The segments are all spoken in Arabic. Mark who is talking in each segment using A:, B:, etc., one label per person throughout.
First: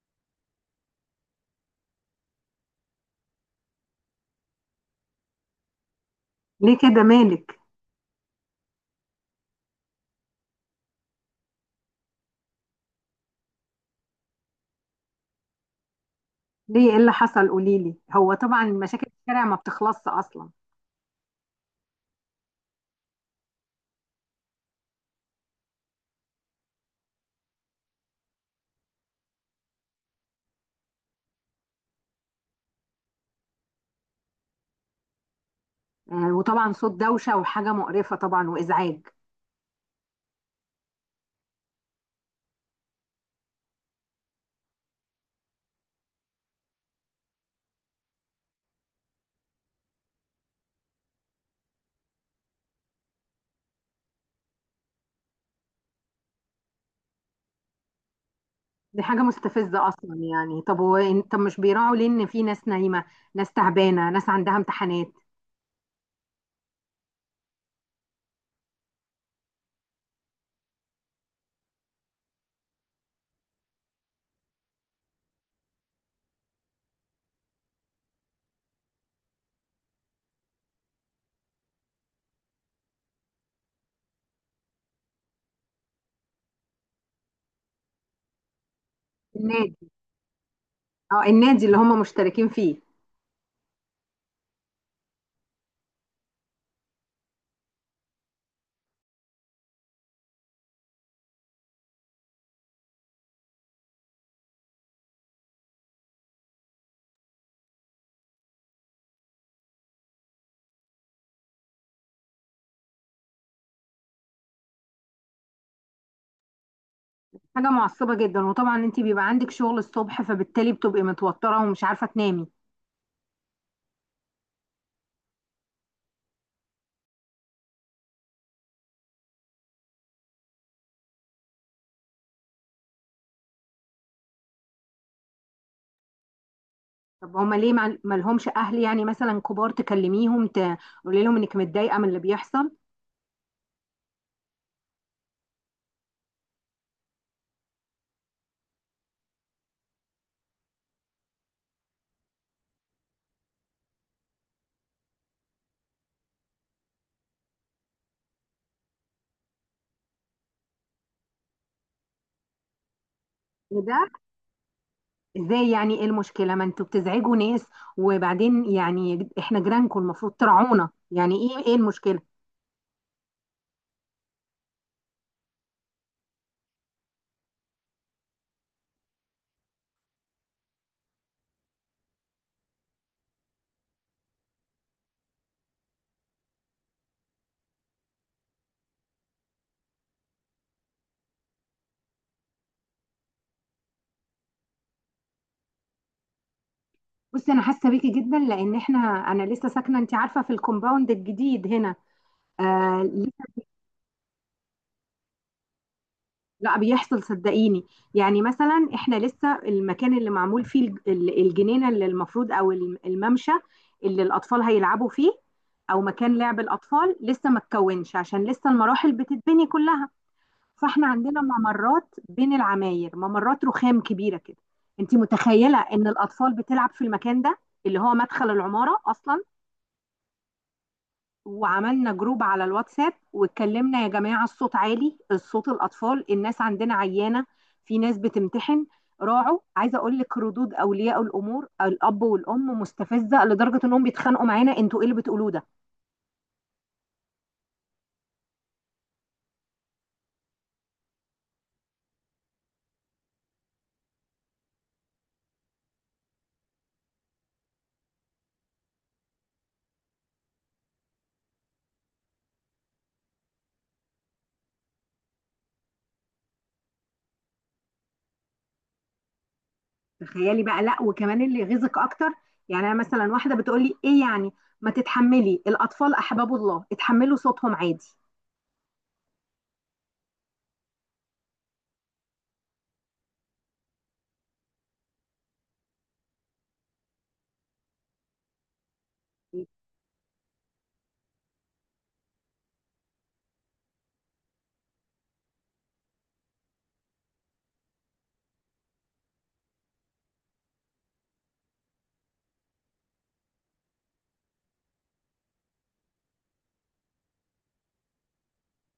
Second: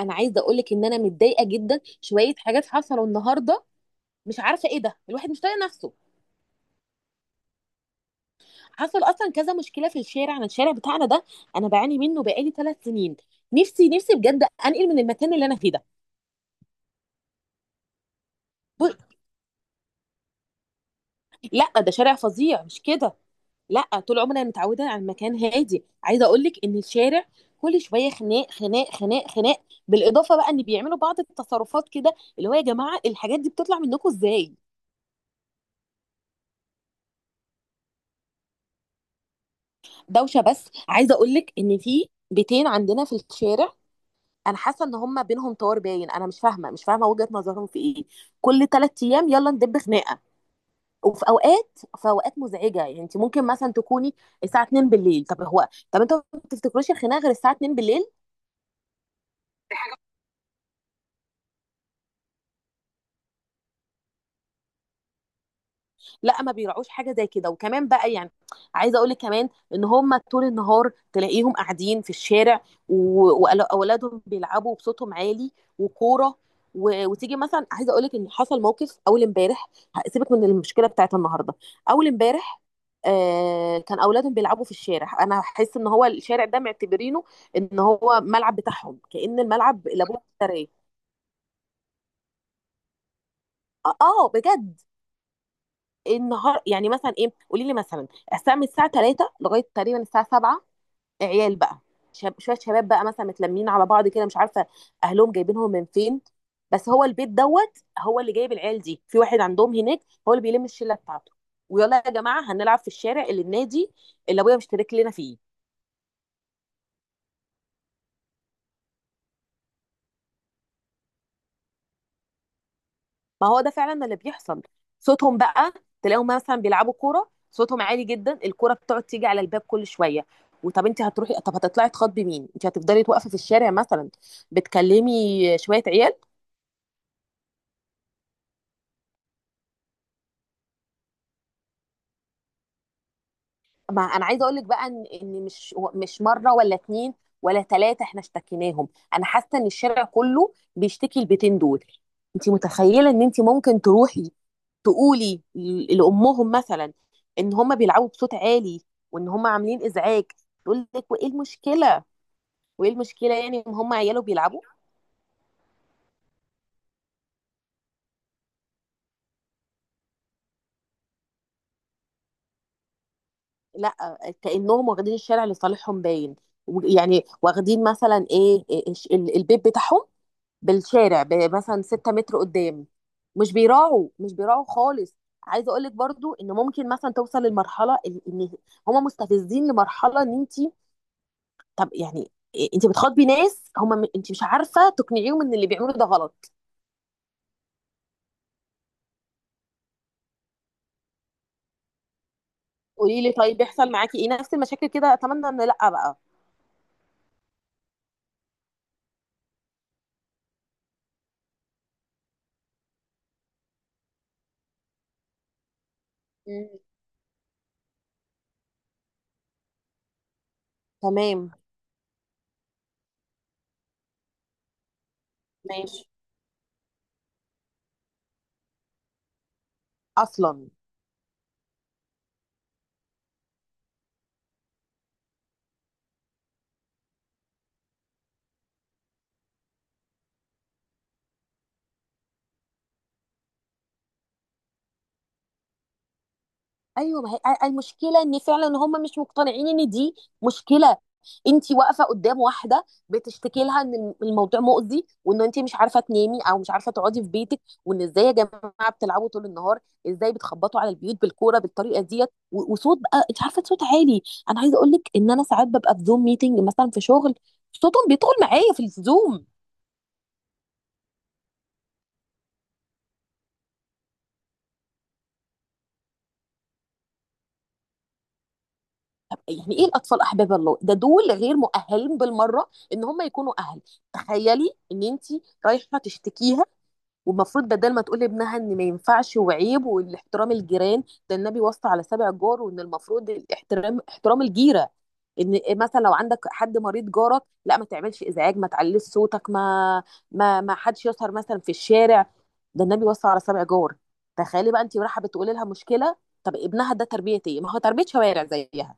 A: انا عايزه اقول لك ان انا متضايقه جدا شويه حاجات حصلوا النهارده. مش عارفه ايه ده، الواحد مش طايق نفسه.
B: ليه كده؟ مالك؟
A: حصل اصلا كذا مشكله في الشارع، الشارع بتاعنا ده انا بعاني منه بقالي ثلاث سنين. نفسي نفسي بجد انقل من المكان اللي انا فيه ده.
B: ليه، ايه اللي حصل؟ قوليلي. هو طبعا
A: ب-
B: مشاكل الشارع ما بتخلصش اصلا.
A: لا، ده شارع فظيع مش كده؟ لا، طول عمري انا متعوده على المكان هادي. عايزه اقول لك ان الشارع كل شويه خناق خناق خناق خناق، بالاضافه بقى ان بيعملوا بعض التصرفات كده، اللي هو يا جماعه الحاجات دي بتطلع منكم ازاي؟
B: آه، وطبعا صوت دوشه وحاجه مقرفه طبعا وازعاج.
A: دوشه، بس عايزه اقول لك ان في بيتين عندنا في الشارع، انا حاسه ان هم بينهم طار باين. انا مش فاهمه وجهه نظرهم في ايه. كل ثلاث ايام يلا ندب خناقه. وفي اوقات في اوقات مزعجه، يعني انت ممكن مثلا تكوني الساعه 2 بالليل. طب هو، طب انتوا ما بتفتكروش الخناقه غير الساعه 2 بالليل؟
B: دي حاجه مستفزه اصلا يعني. طب هو طب مش بيراعوا ليه ان في ناس نايمه، ناس تعبانه، ناس عندها امتحانات.
A: لا، ما بيراعوش حاجه زي كده. وكمان بقى يعني، عايزه اقول لك كمان ان هم طول النهار تلاقيهم قاعدين في الشارع، واولادهم بيلعبوا بصوتهم عالي وكوره وتيجي مثلا، عايزه اقول لك ان حصل موقف اول امبارح. سيبك من المشكله بتاعت النهارده، اول امبارح آه، كان اولادهم بيلعبوا في الشارع. انا احس ان هو الشارع ده معتبرينه ان هو ملعب بتاعهم، كأن
B: النادي.
A: الملعب اللي ابوه اشتراه.
B: اه، النادي اللي هم مشتركين فيه.
A: اه، آه، بجد. النهار يعني مثلا ايه؟ قولي لي مثلا الساعه من الساعه 3 لغايه تقريبا الساعه 7. عيال بقى، شويه شباب بقى مثلا متلمين على بعض كده. مش عارفه اهلهم جايبينهم من فين، بس هو البيت دوت هو اللي جايب العيال دي، في واحد عندهم هناك هو اللي بيلم الشله بتاعته. ويلا يا جماعه هنلعب في الشارع اللي النادي اللي ابويا مشترك لنا فيه.
B: حاجه معصبه جدا، وطبعا انت بيبقى عندك شغل الصبح، فبالتالي بتبقي متوتره ومش عارفه تنامي.
A: ما هو ده فعلا اللي بيحصل. صوتهم بقى، تلاقيهم مثلا بيلعبوا كوره صوتهم عالي جدا، الكوره بتقعد تيجي على الباب كل شويه. وطب انت هتروحي؟ طب هتطلعي تخاطبي مين؟ انت هتفضلي واقفه في الشارع مثلا بتكلمي شويه عيال؟
B: طب هما ليه ما لهمش اهل يعني، مثلا كبار تكلميهم تقولي لهم انك متضايقه من اللي بيحصل؟
A: ما انا عايزه اقول لك بقى ان إن مش مش مره ولا اتنين ولا ثلاثه احنا اشتكيناهم. انا حاسه ان الشارع كله بيشتكي البيتين دول. انت متخيله ان انت ممكن تروحي تقولي لامهم مثلا ان هم بيلعبوا بصوت عالي، وان هم عاملين ازعاج، تقول لك وايه المشكله؟ وايه المشكله يعني ان هم
B: ده
A: عياله بيلعبوا؟
B: ازاي يعني؟ ايه المشكلة؟ ما انتوا بتزعجوا ناس، وبعدين يعني احنا جيرانكم، المفروض ترعونا. يعني ايه؟ ايه المشكلة؟
A: لا، كانهم واخدين الشارع لصالحهم باين. يعني واخدين مثلا ايه، البيت بتاعهم بالشارع مثلا 6 متر قدام. مش بيراعوا مش بيراعوا خالص. عايزه اقول لك برضو ان ممكن مثلا توصل للمرحله ان هم مستفزين لمرحله ان انت، طب يعني إيه، انت بتخاطبي ناس هم، انت مش عارفه تقنعيهم ان اللي بيعملوه ده غلط.
B: بصي، انا حاسة بيكي جدا، لان احنا، انا لسه ساكنة، انت عارفة، في الكومباوند الجديد هنا. آه
A: قولي لي
B: لسه-
A: طيب، بيحصل معاكي ايه، نفس المشاكل كده؟ اتمنى ان لا بقى.
B: لا، بيحصل صدقيني. يعني مثلا احنا لسه المكان اللي معمول فيه الجنينة اللي المفروض، او الممشى اللي الاطفال هيلعبوا فيه، او مكان لعب
A: مم.
B: الاطفال، لسه ما اتكونش، عشان لسه المراحل بتتبني كلها. فاحنا عندنا
A: تمام.
B: ممرات بين العماير، ممرات رخام كبيره كده. انت متخيله
A: ماشي.
B: ان الاطفال بتلعب في المكان ده؟ اللي هو مدخل العماره اصلا.
A: اصلا.
B: وعملنا جروب على الواتساب، واتكلمنا يا جماعه الصوت عالي، الصوت، الاطفال، الناس عندنا عيانه، في ناس بتمتحن، راعوا. عايزه اقول لك، ردود اولياء الامور الاب والام مستفزه لدرجه انهم بيتخانقوا معانا: انتوا ايه اللي بتقولوه ده؟
A: ايوه، ما هي المشكله ان فعلا هم مش مقتنعين ان دي مشكله. انت واقفه قدام واحده بتشتكي لها ان الموضوع مؤذي، وان انت مش عارفه تنامي او مش عارفه تقعدي في بيتك، وان ازاي يا جماعه بتلعبوا طول النهار؟ ازاي بتخبطوا على البيوت بالكوره بالطريقه ديت وصوت بقى، انت عارفه، صوت عالي. انا عايزه اقول لك ان انا ساعات ببقى في زوم ميتنج مثلا في شغل، صوتهم بيدخل معايا في الزوم.
B: تخيلي بقى. لا، وكمان اللي يغيظك اكتر، يعني انا مثلا واحده بتقول لي ايه يعني، ما تتحملي؟ الاطفال احباب الله، اتحملوا صوتهم عادي.
A: طب يعني ايه الاطفال احباب الله ده؟ دول غير مؤهلين بالمره ان هم يكونوا اهل. تخيلي ان انت رايحه تشتكيها، والمفروض بدل ما تقول لابنها ان ما ينفعش وعيب والاحترام الجيران، ده النبي وصى على سبع جار، وان المفروض الاحترام احترام الجيره. ان مثلا لو عندك حد مريض جارك، لا، ما تعملش ازعاج، ما تعليش صوتك، ما حدش يسهر مثلا في الشارع. ده النبي وصى على سبع جار. تخيلي بقى انت رايحه بتقولي لها مشكله، طب ابنها ده تربيه ايه؟ ما هو تربيه شوارع زيها.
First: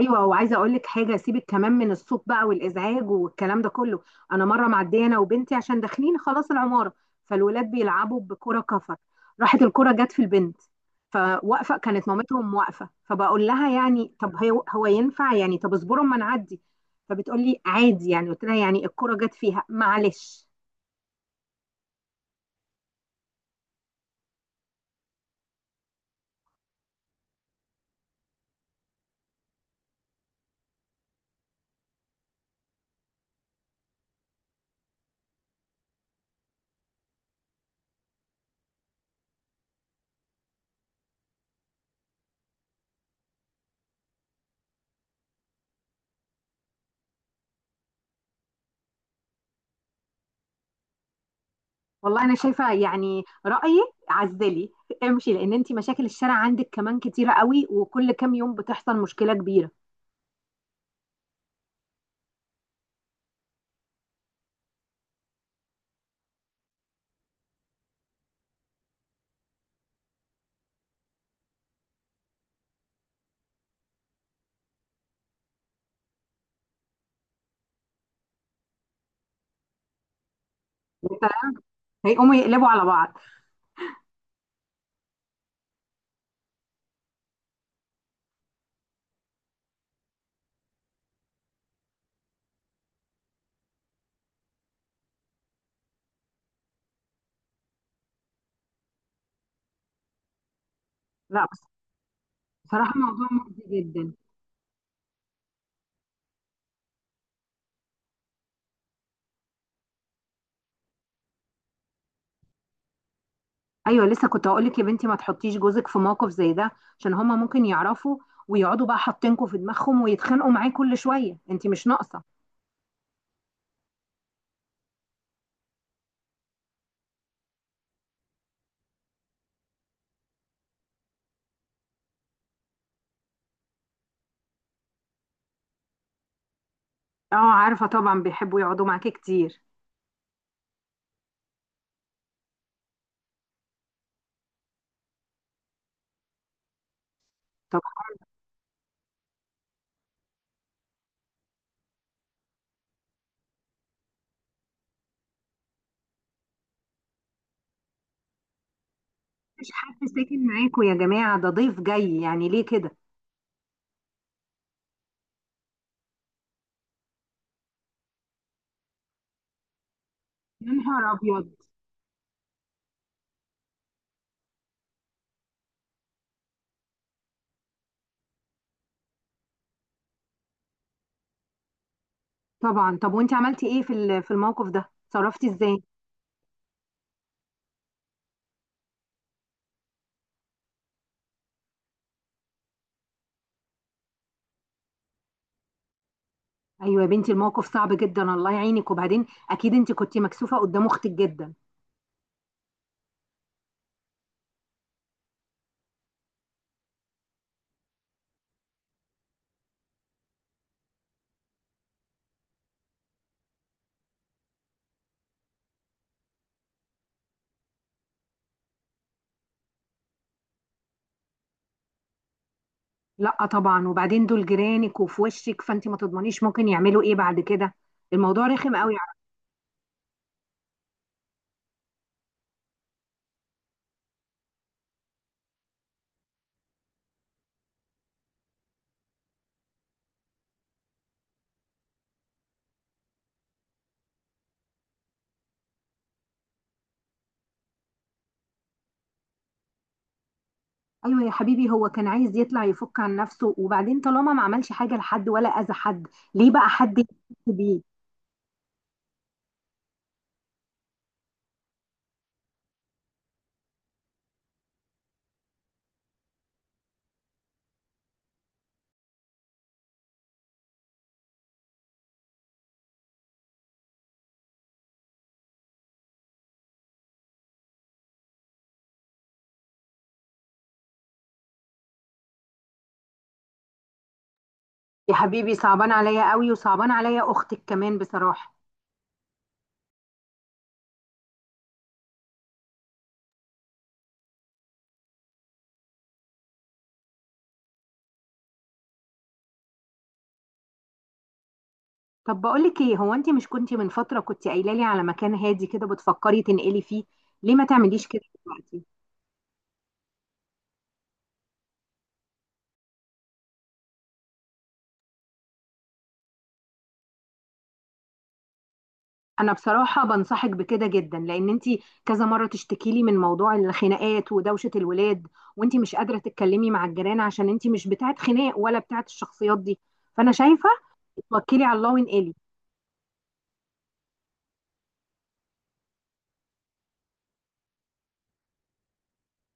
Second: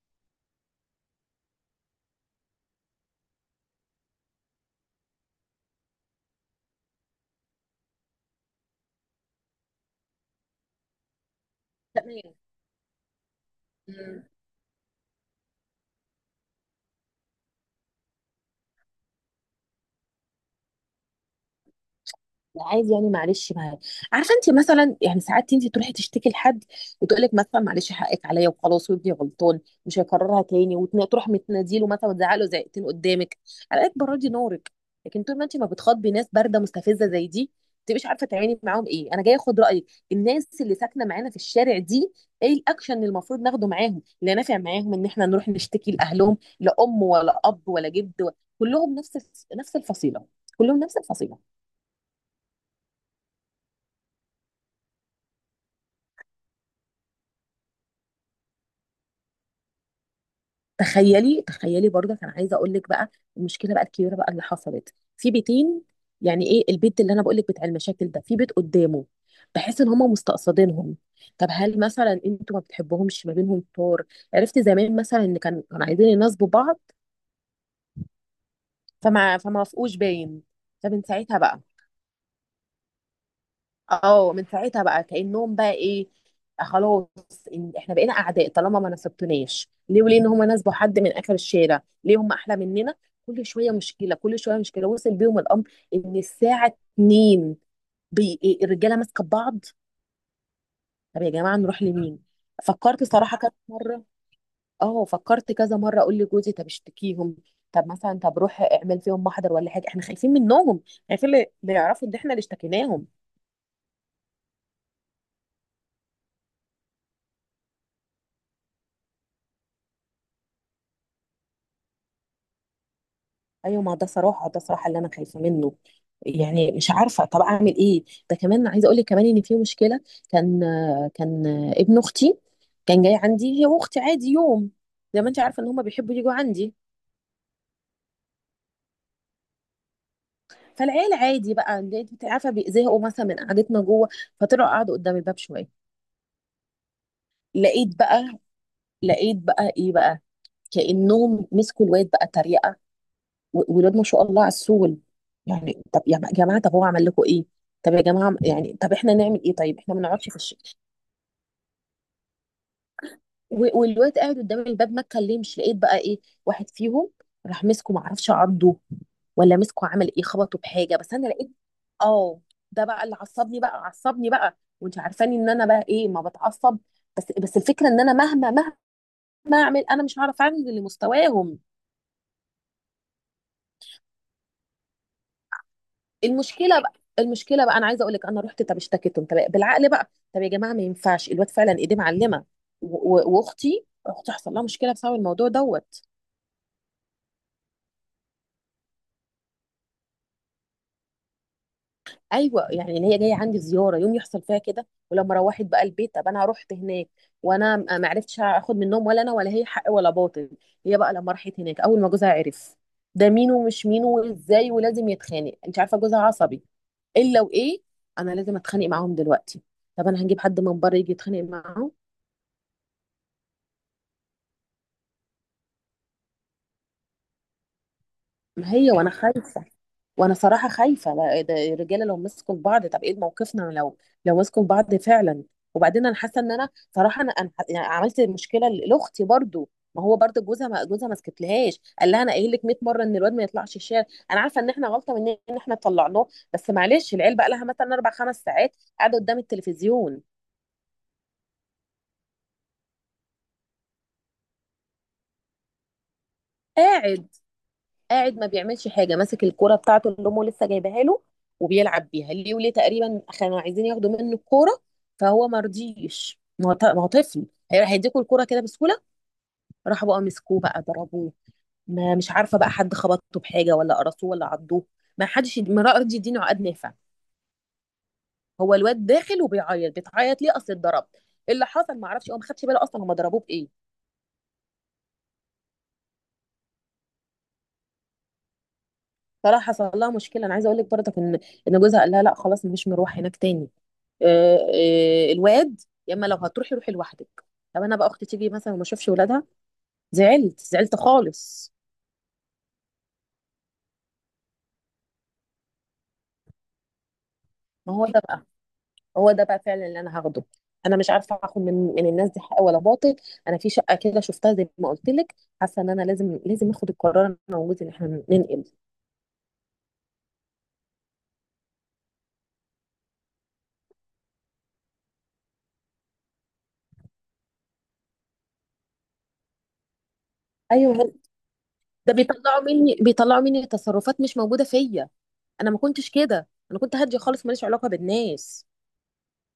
B: ايوه، وعايزه اقول لك حاجه، سيبك كمان من الصوت بقى والازعاج والكلام ده كله. انا مره معديه انا وبنتي، عشان داخلين خلاص العماره، فالولاد بيلعبوا بكره كفر، راحت الكره جت في البنت. فواقفه، كانت
A: تمام.
B: مامتهم واقفه، فبقول لها يعني
A: مم.
B: طب هو ينفع يعني؟ طب اصبروا اما نعدي. فبتقول لي عادي يعني. قلت لها يعني الكره جت فيها معلش.
A: عادي يعني، معلش، معايا. عارفه انت مثلا يعني ساعات انت تروحي تشتكي لحد، وتقول لك مثلا معلش حقك عليا، وخلاص وابني غلطان مش هيكررها تاني، وتروح متناديله مثلا وتزعله زعقتين قدامك، على قد بردي نورك. لكن طول ما انت ما بتخاطبي ناس بارده مستفزه زي دي، ما تبقيش عارفه تعملي معاهم ايه. انا جايه اخد رايك، الناس اللي ساكنه معانا في الشارع دي، ايه الاكشن اللي المفروض ناخده معاهم؟ اللي نافع معاهم ان احنا نروح نشتكي لاهلهم؟ لا ام ولا اب ولا جد كلهم نفس، نفس الفصيله، كلهم نفس الفصيله.
B: والله انا شايفه، يعني رايي، عزلي، امشي. لان انت مشاكل الشارع عندك كمان كتيره قوي، وكل كام يوم بتحصل مشكله كبيره.
A: تخيلي تخيلي برضه، انا عايزه اقول لك بقى المشكله بقى الكبيره بقى اللي حصلت في بيتين. يعني ايه البيت اللي انا بقول لك بتاع المشاكل ده؟ في بيت قدامه بحس ان هم مستقصدينهم. طب هل مثلا انتوا ما بتحبوهمش؟ ما بينهم طور؟ عرفت زمان مثلا ان كانوا عايزين يناسبوا بعض، فما وافقوش باين. طب انت ساعتها بقى،
B: هيقوموا يقلبوا على بعض.
A: اه، من ساعتها بقى كأنهم بقى ايه، آه، خلاص، إن احنا بقينا اعداء طالما ما نصبتوناش، ليه وليه ان هم ناسبوا حد من اخر الشارع، ليه هم احلى مننا؟ كل شويه مشكله كل شويه مشكله، وصل بيهم الامر ان الساعه 2 بي... إيه، الرجاله ماسكه ببعض. طب يا
B: لا
A: جماعه
B: بس،
A: نروح لمين؟
B: بصراحه
A: فكرت
B: موضوع
A: صراحه كذا
B: مؤذي
A: مره.
B: جدا.
A: اه فكرت كذا مره اقول لجوزي طب اشتكيهم، طب مثلا طب روح اعمل فيهم محضر ولا حاجه، احنا خايفين منهم، خايفين اللي يعرفوا ان احنا اللي اشتكيناهم.
B: ايوه، لسه كنت هقول لك يا بنتي ما تحطيش جوزك في موقف زي ده، عشان هما ممكن يعرفوا، ويقعدوا بقى حاطينكوا في دماغهم ويتخانقوا معاه كل شويه، انت مش ناقصه.
A: ايوه، ما ده صراحه ده صراحه اللي انا خايفه منه، يعني مش عارفه طب اعمل ايه. ده كمان عايزه اقول لك كمان ان في مشكله. كان كان ابن اختي كان جاي عندي هي واختي عادي يوم، زي ما انت عارفه ان هم بيحبوا يجوا عندي.
B: اه عارفه طبعا، بيحبوا يقعدوا معاكي كتير.
A: فالعيال عادي بقى، انت عارفه بيزهقوا مثلا من قعدتنا جوه، فطلعوا قعدوا قدام الباب شويه.
B: طب
A: لقيت بقى لقيت بقى ايه بقى، كانهم مسكوا الواد بقى تريقه، ولاد ما شاء الله عسول. يعني طب يا جماعه طب هو عمل لكم ايه؟ طب يا جماعه يعني طب احنا نعمل ايه؟
B: مفيش
A: طيب احنا
B: حد
A: ما نقعدش في
B: ساكن
A: الشكل.
B: معاكوا يا جماعه؟ ده ضيف جاي، يعني ليه كده؟
A: والواد قاعد قدام الباب ما اتكلمش. لقيت بقى ايه؟ واحد فيهم راح مسكه، ما اعرفش عضه ولا مسكه عمل ايه خبطه
B: يا
A: بحاجه،
B: نهار
A: بس انا
B: ابيض.
A: لقيت. اه، ده بقى اللي عصبني بقى، عصبني بقى، وانت عارفاني ان انا بقى ايه، ما بتعصب. بس الفكره ان انا مهما مهما اعمل انا مش هعرف اعمل لمستواهم.
B: طبعا. طب وانت عملتي ايه في في الموقف ده؟ اتصرفتي ازاي؟
A: المشكله بقى المشكله بقى، انا عايزه اقول لك انا رحت طب اشتكيتهم، طب بالعقل بقى، طب يا جماعه ما ينفعش، الواد فعلا ايديه معلمه، و اختي حصل لها مشكله بسبب الموضوع دوت.
B: ايوه يا بنتي، الموقف صعب جدا، الله يعينك. وبعدين اكيد انت كنت مكسوفه قدام اختك جدا.
A: ايوه يعني ان هي جايه عندي زياره يوم يحصل فيها كده، ولما روحت بقى البيت، طب انا رحت هناك، وانا ما عرفتش اخد منهم ولا انا ولا هي حق ولا باطل. هي بقى لما راحت هناك، اول ما جوزها عرف ده مين ومش مين وازاي، ولازم يتخانق، انت عارفه جوزها عصبي. الا وايه، انا لازم اتخانق معاهم دلوقتي؟ طب انا هنجيب حد من بره يجي يتخانق معاهم؟
B: لا طبعا، وبعدين دول جيرانك وفي وشك، فانت ما تضمنيش ممكن يعملوا ايه بعد كده. الموضوع
A: ما
B: رخم
A: هي
B: قوي.
A: وانا خايفه، وانا صراحه خايفه، لا، إيه ده، الرجاله لو مسكوا في بعض، طب ايه موقفنا لو مسكوا في بعض فعلا؟ وبعدين انا حاسه ان انا صراحه، يعني عملت مشكله لاختي برضو. ما هو برضو جوزها ما سكتلهاش، قال لها انا قايل لك 100 مره ان الواد ما يطلعش الشارع. انا عارفه ان احنا غلطه مننا ان احنا طلعناه، بس معلش، العيال بقى لها مثلا اربع خمس ساعات قاعده قدام التلفزيون.
B: ايوه يا حبيبي، هو كان عايز يطلع يفك عن نفسه، وبعدين طالما ما عملش حاجه لحد ولا اذى حد، ليه بقى حد يحس
A: قاعد
B: بيه؟
A: قاعد ما بيعملش حاجه، ماسك الكوره بتاعته اللي امه لسه جايباها له وبيلعب بيها، ليه وليه تقريبا كانوا عايزين ياخدوا منه الكوره، فهو ما رضيش، ما هو ما هو طفل، هيديكوا الكوره كده بسهوله؟ راحوا بقى مسكوه بقى ضربوه، ما مش عارفه بقى حد خبطه بحاجه ولا قرصوه ولا عضوه، ما حدش ما راضي يديني عقد نافع. هو الواد داخل وبيعيط، بتعيط ليه؟ اصل اتضرب. إيه اللي حصل؟ ما اعرفش، هو ما خدش باله اصلا هم ضربوه بايه.
B: يا حبيبي صعبان عليا قوي، وصعبان عليا اختك كمان بصراحه.
A: طلع حصل لها مشكله، انا عايزه اقول لك برضه ان جوزها قال لها لا خلاص مش مروح هناك تاني. آه، آه، الواد، يا اما لو هتروحي روحي لوحدك. طب انا بقى، اختي تيجي مثلا وما اشوفش ولادها؟ زعلت زعلت خالص.
B: طب بقولك ايه، هو انت مش كنتي من فترة كنتي قايلة لي على مكان هادي كده بتفكري تنقلي فيه؟ ليه ما
A: ما
B: تعمليش
A: هو ده
B: كده
A: بقى
B: دلوقتي؟
A: هو ده بقى فعلا اللي انا هاخده، انا مش عارفه اخد من الناس دي حق ولا باطل. انا في شقه كده شفتها زي ما قلت لك، حاسه ان انا لازم لازم اخد القرار انا وجوزي ان احنا ننقل.
B: انا بصراحة بنصحك بكده جدا، لان انت كذا مرة تشتكي لي من موضوع الخناقات ودوشة الولاد، وانت مش قادرة تتكلمي مع الجيران عشان انت مش بتاعت خناق ولا بتاعت الشخصيات دي. فانا شايفة
A: ايوه،
B: توكلي على الله
A: ده
B: وانقلي.
A: بيطلعوا مني بيطلعوا مني تصرفات مش موجوده فيا، انا ما كنتش كده، انا كنت هاديه خالص ماليش علاقه بالناس.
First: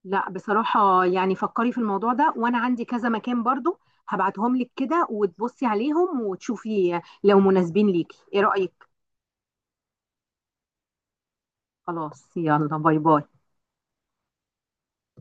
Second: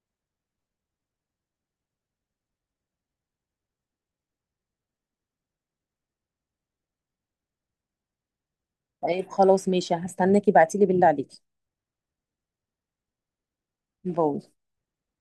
B: لا بصراحة، يعني فكري في الموضوع ده، وانا عندي كذا مكان برضو هبعتهم لك كده، وتبصي عليهم وتشوفي لو مناسبين ليكي. ايه رأيك؟
A: طيب، خلاص ماشي، هستناكي بعتيلي، بالله عليكي.
B: خلاص، يلا باي باي.
A: باي.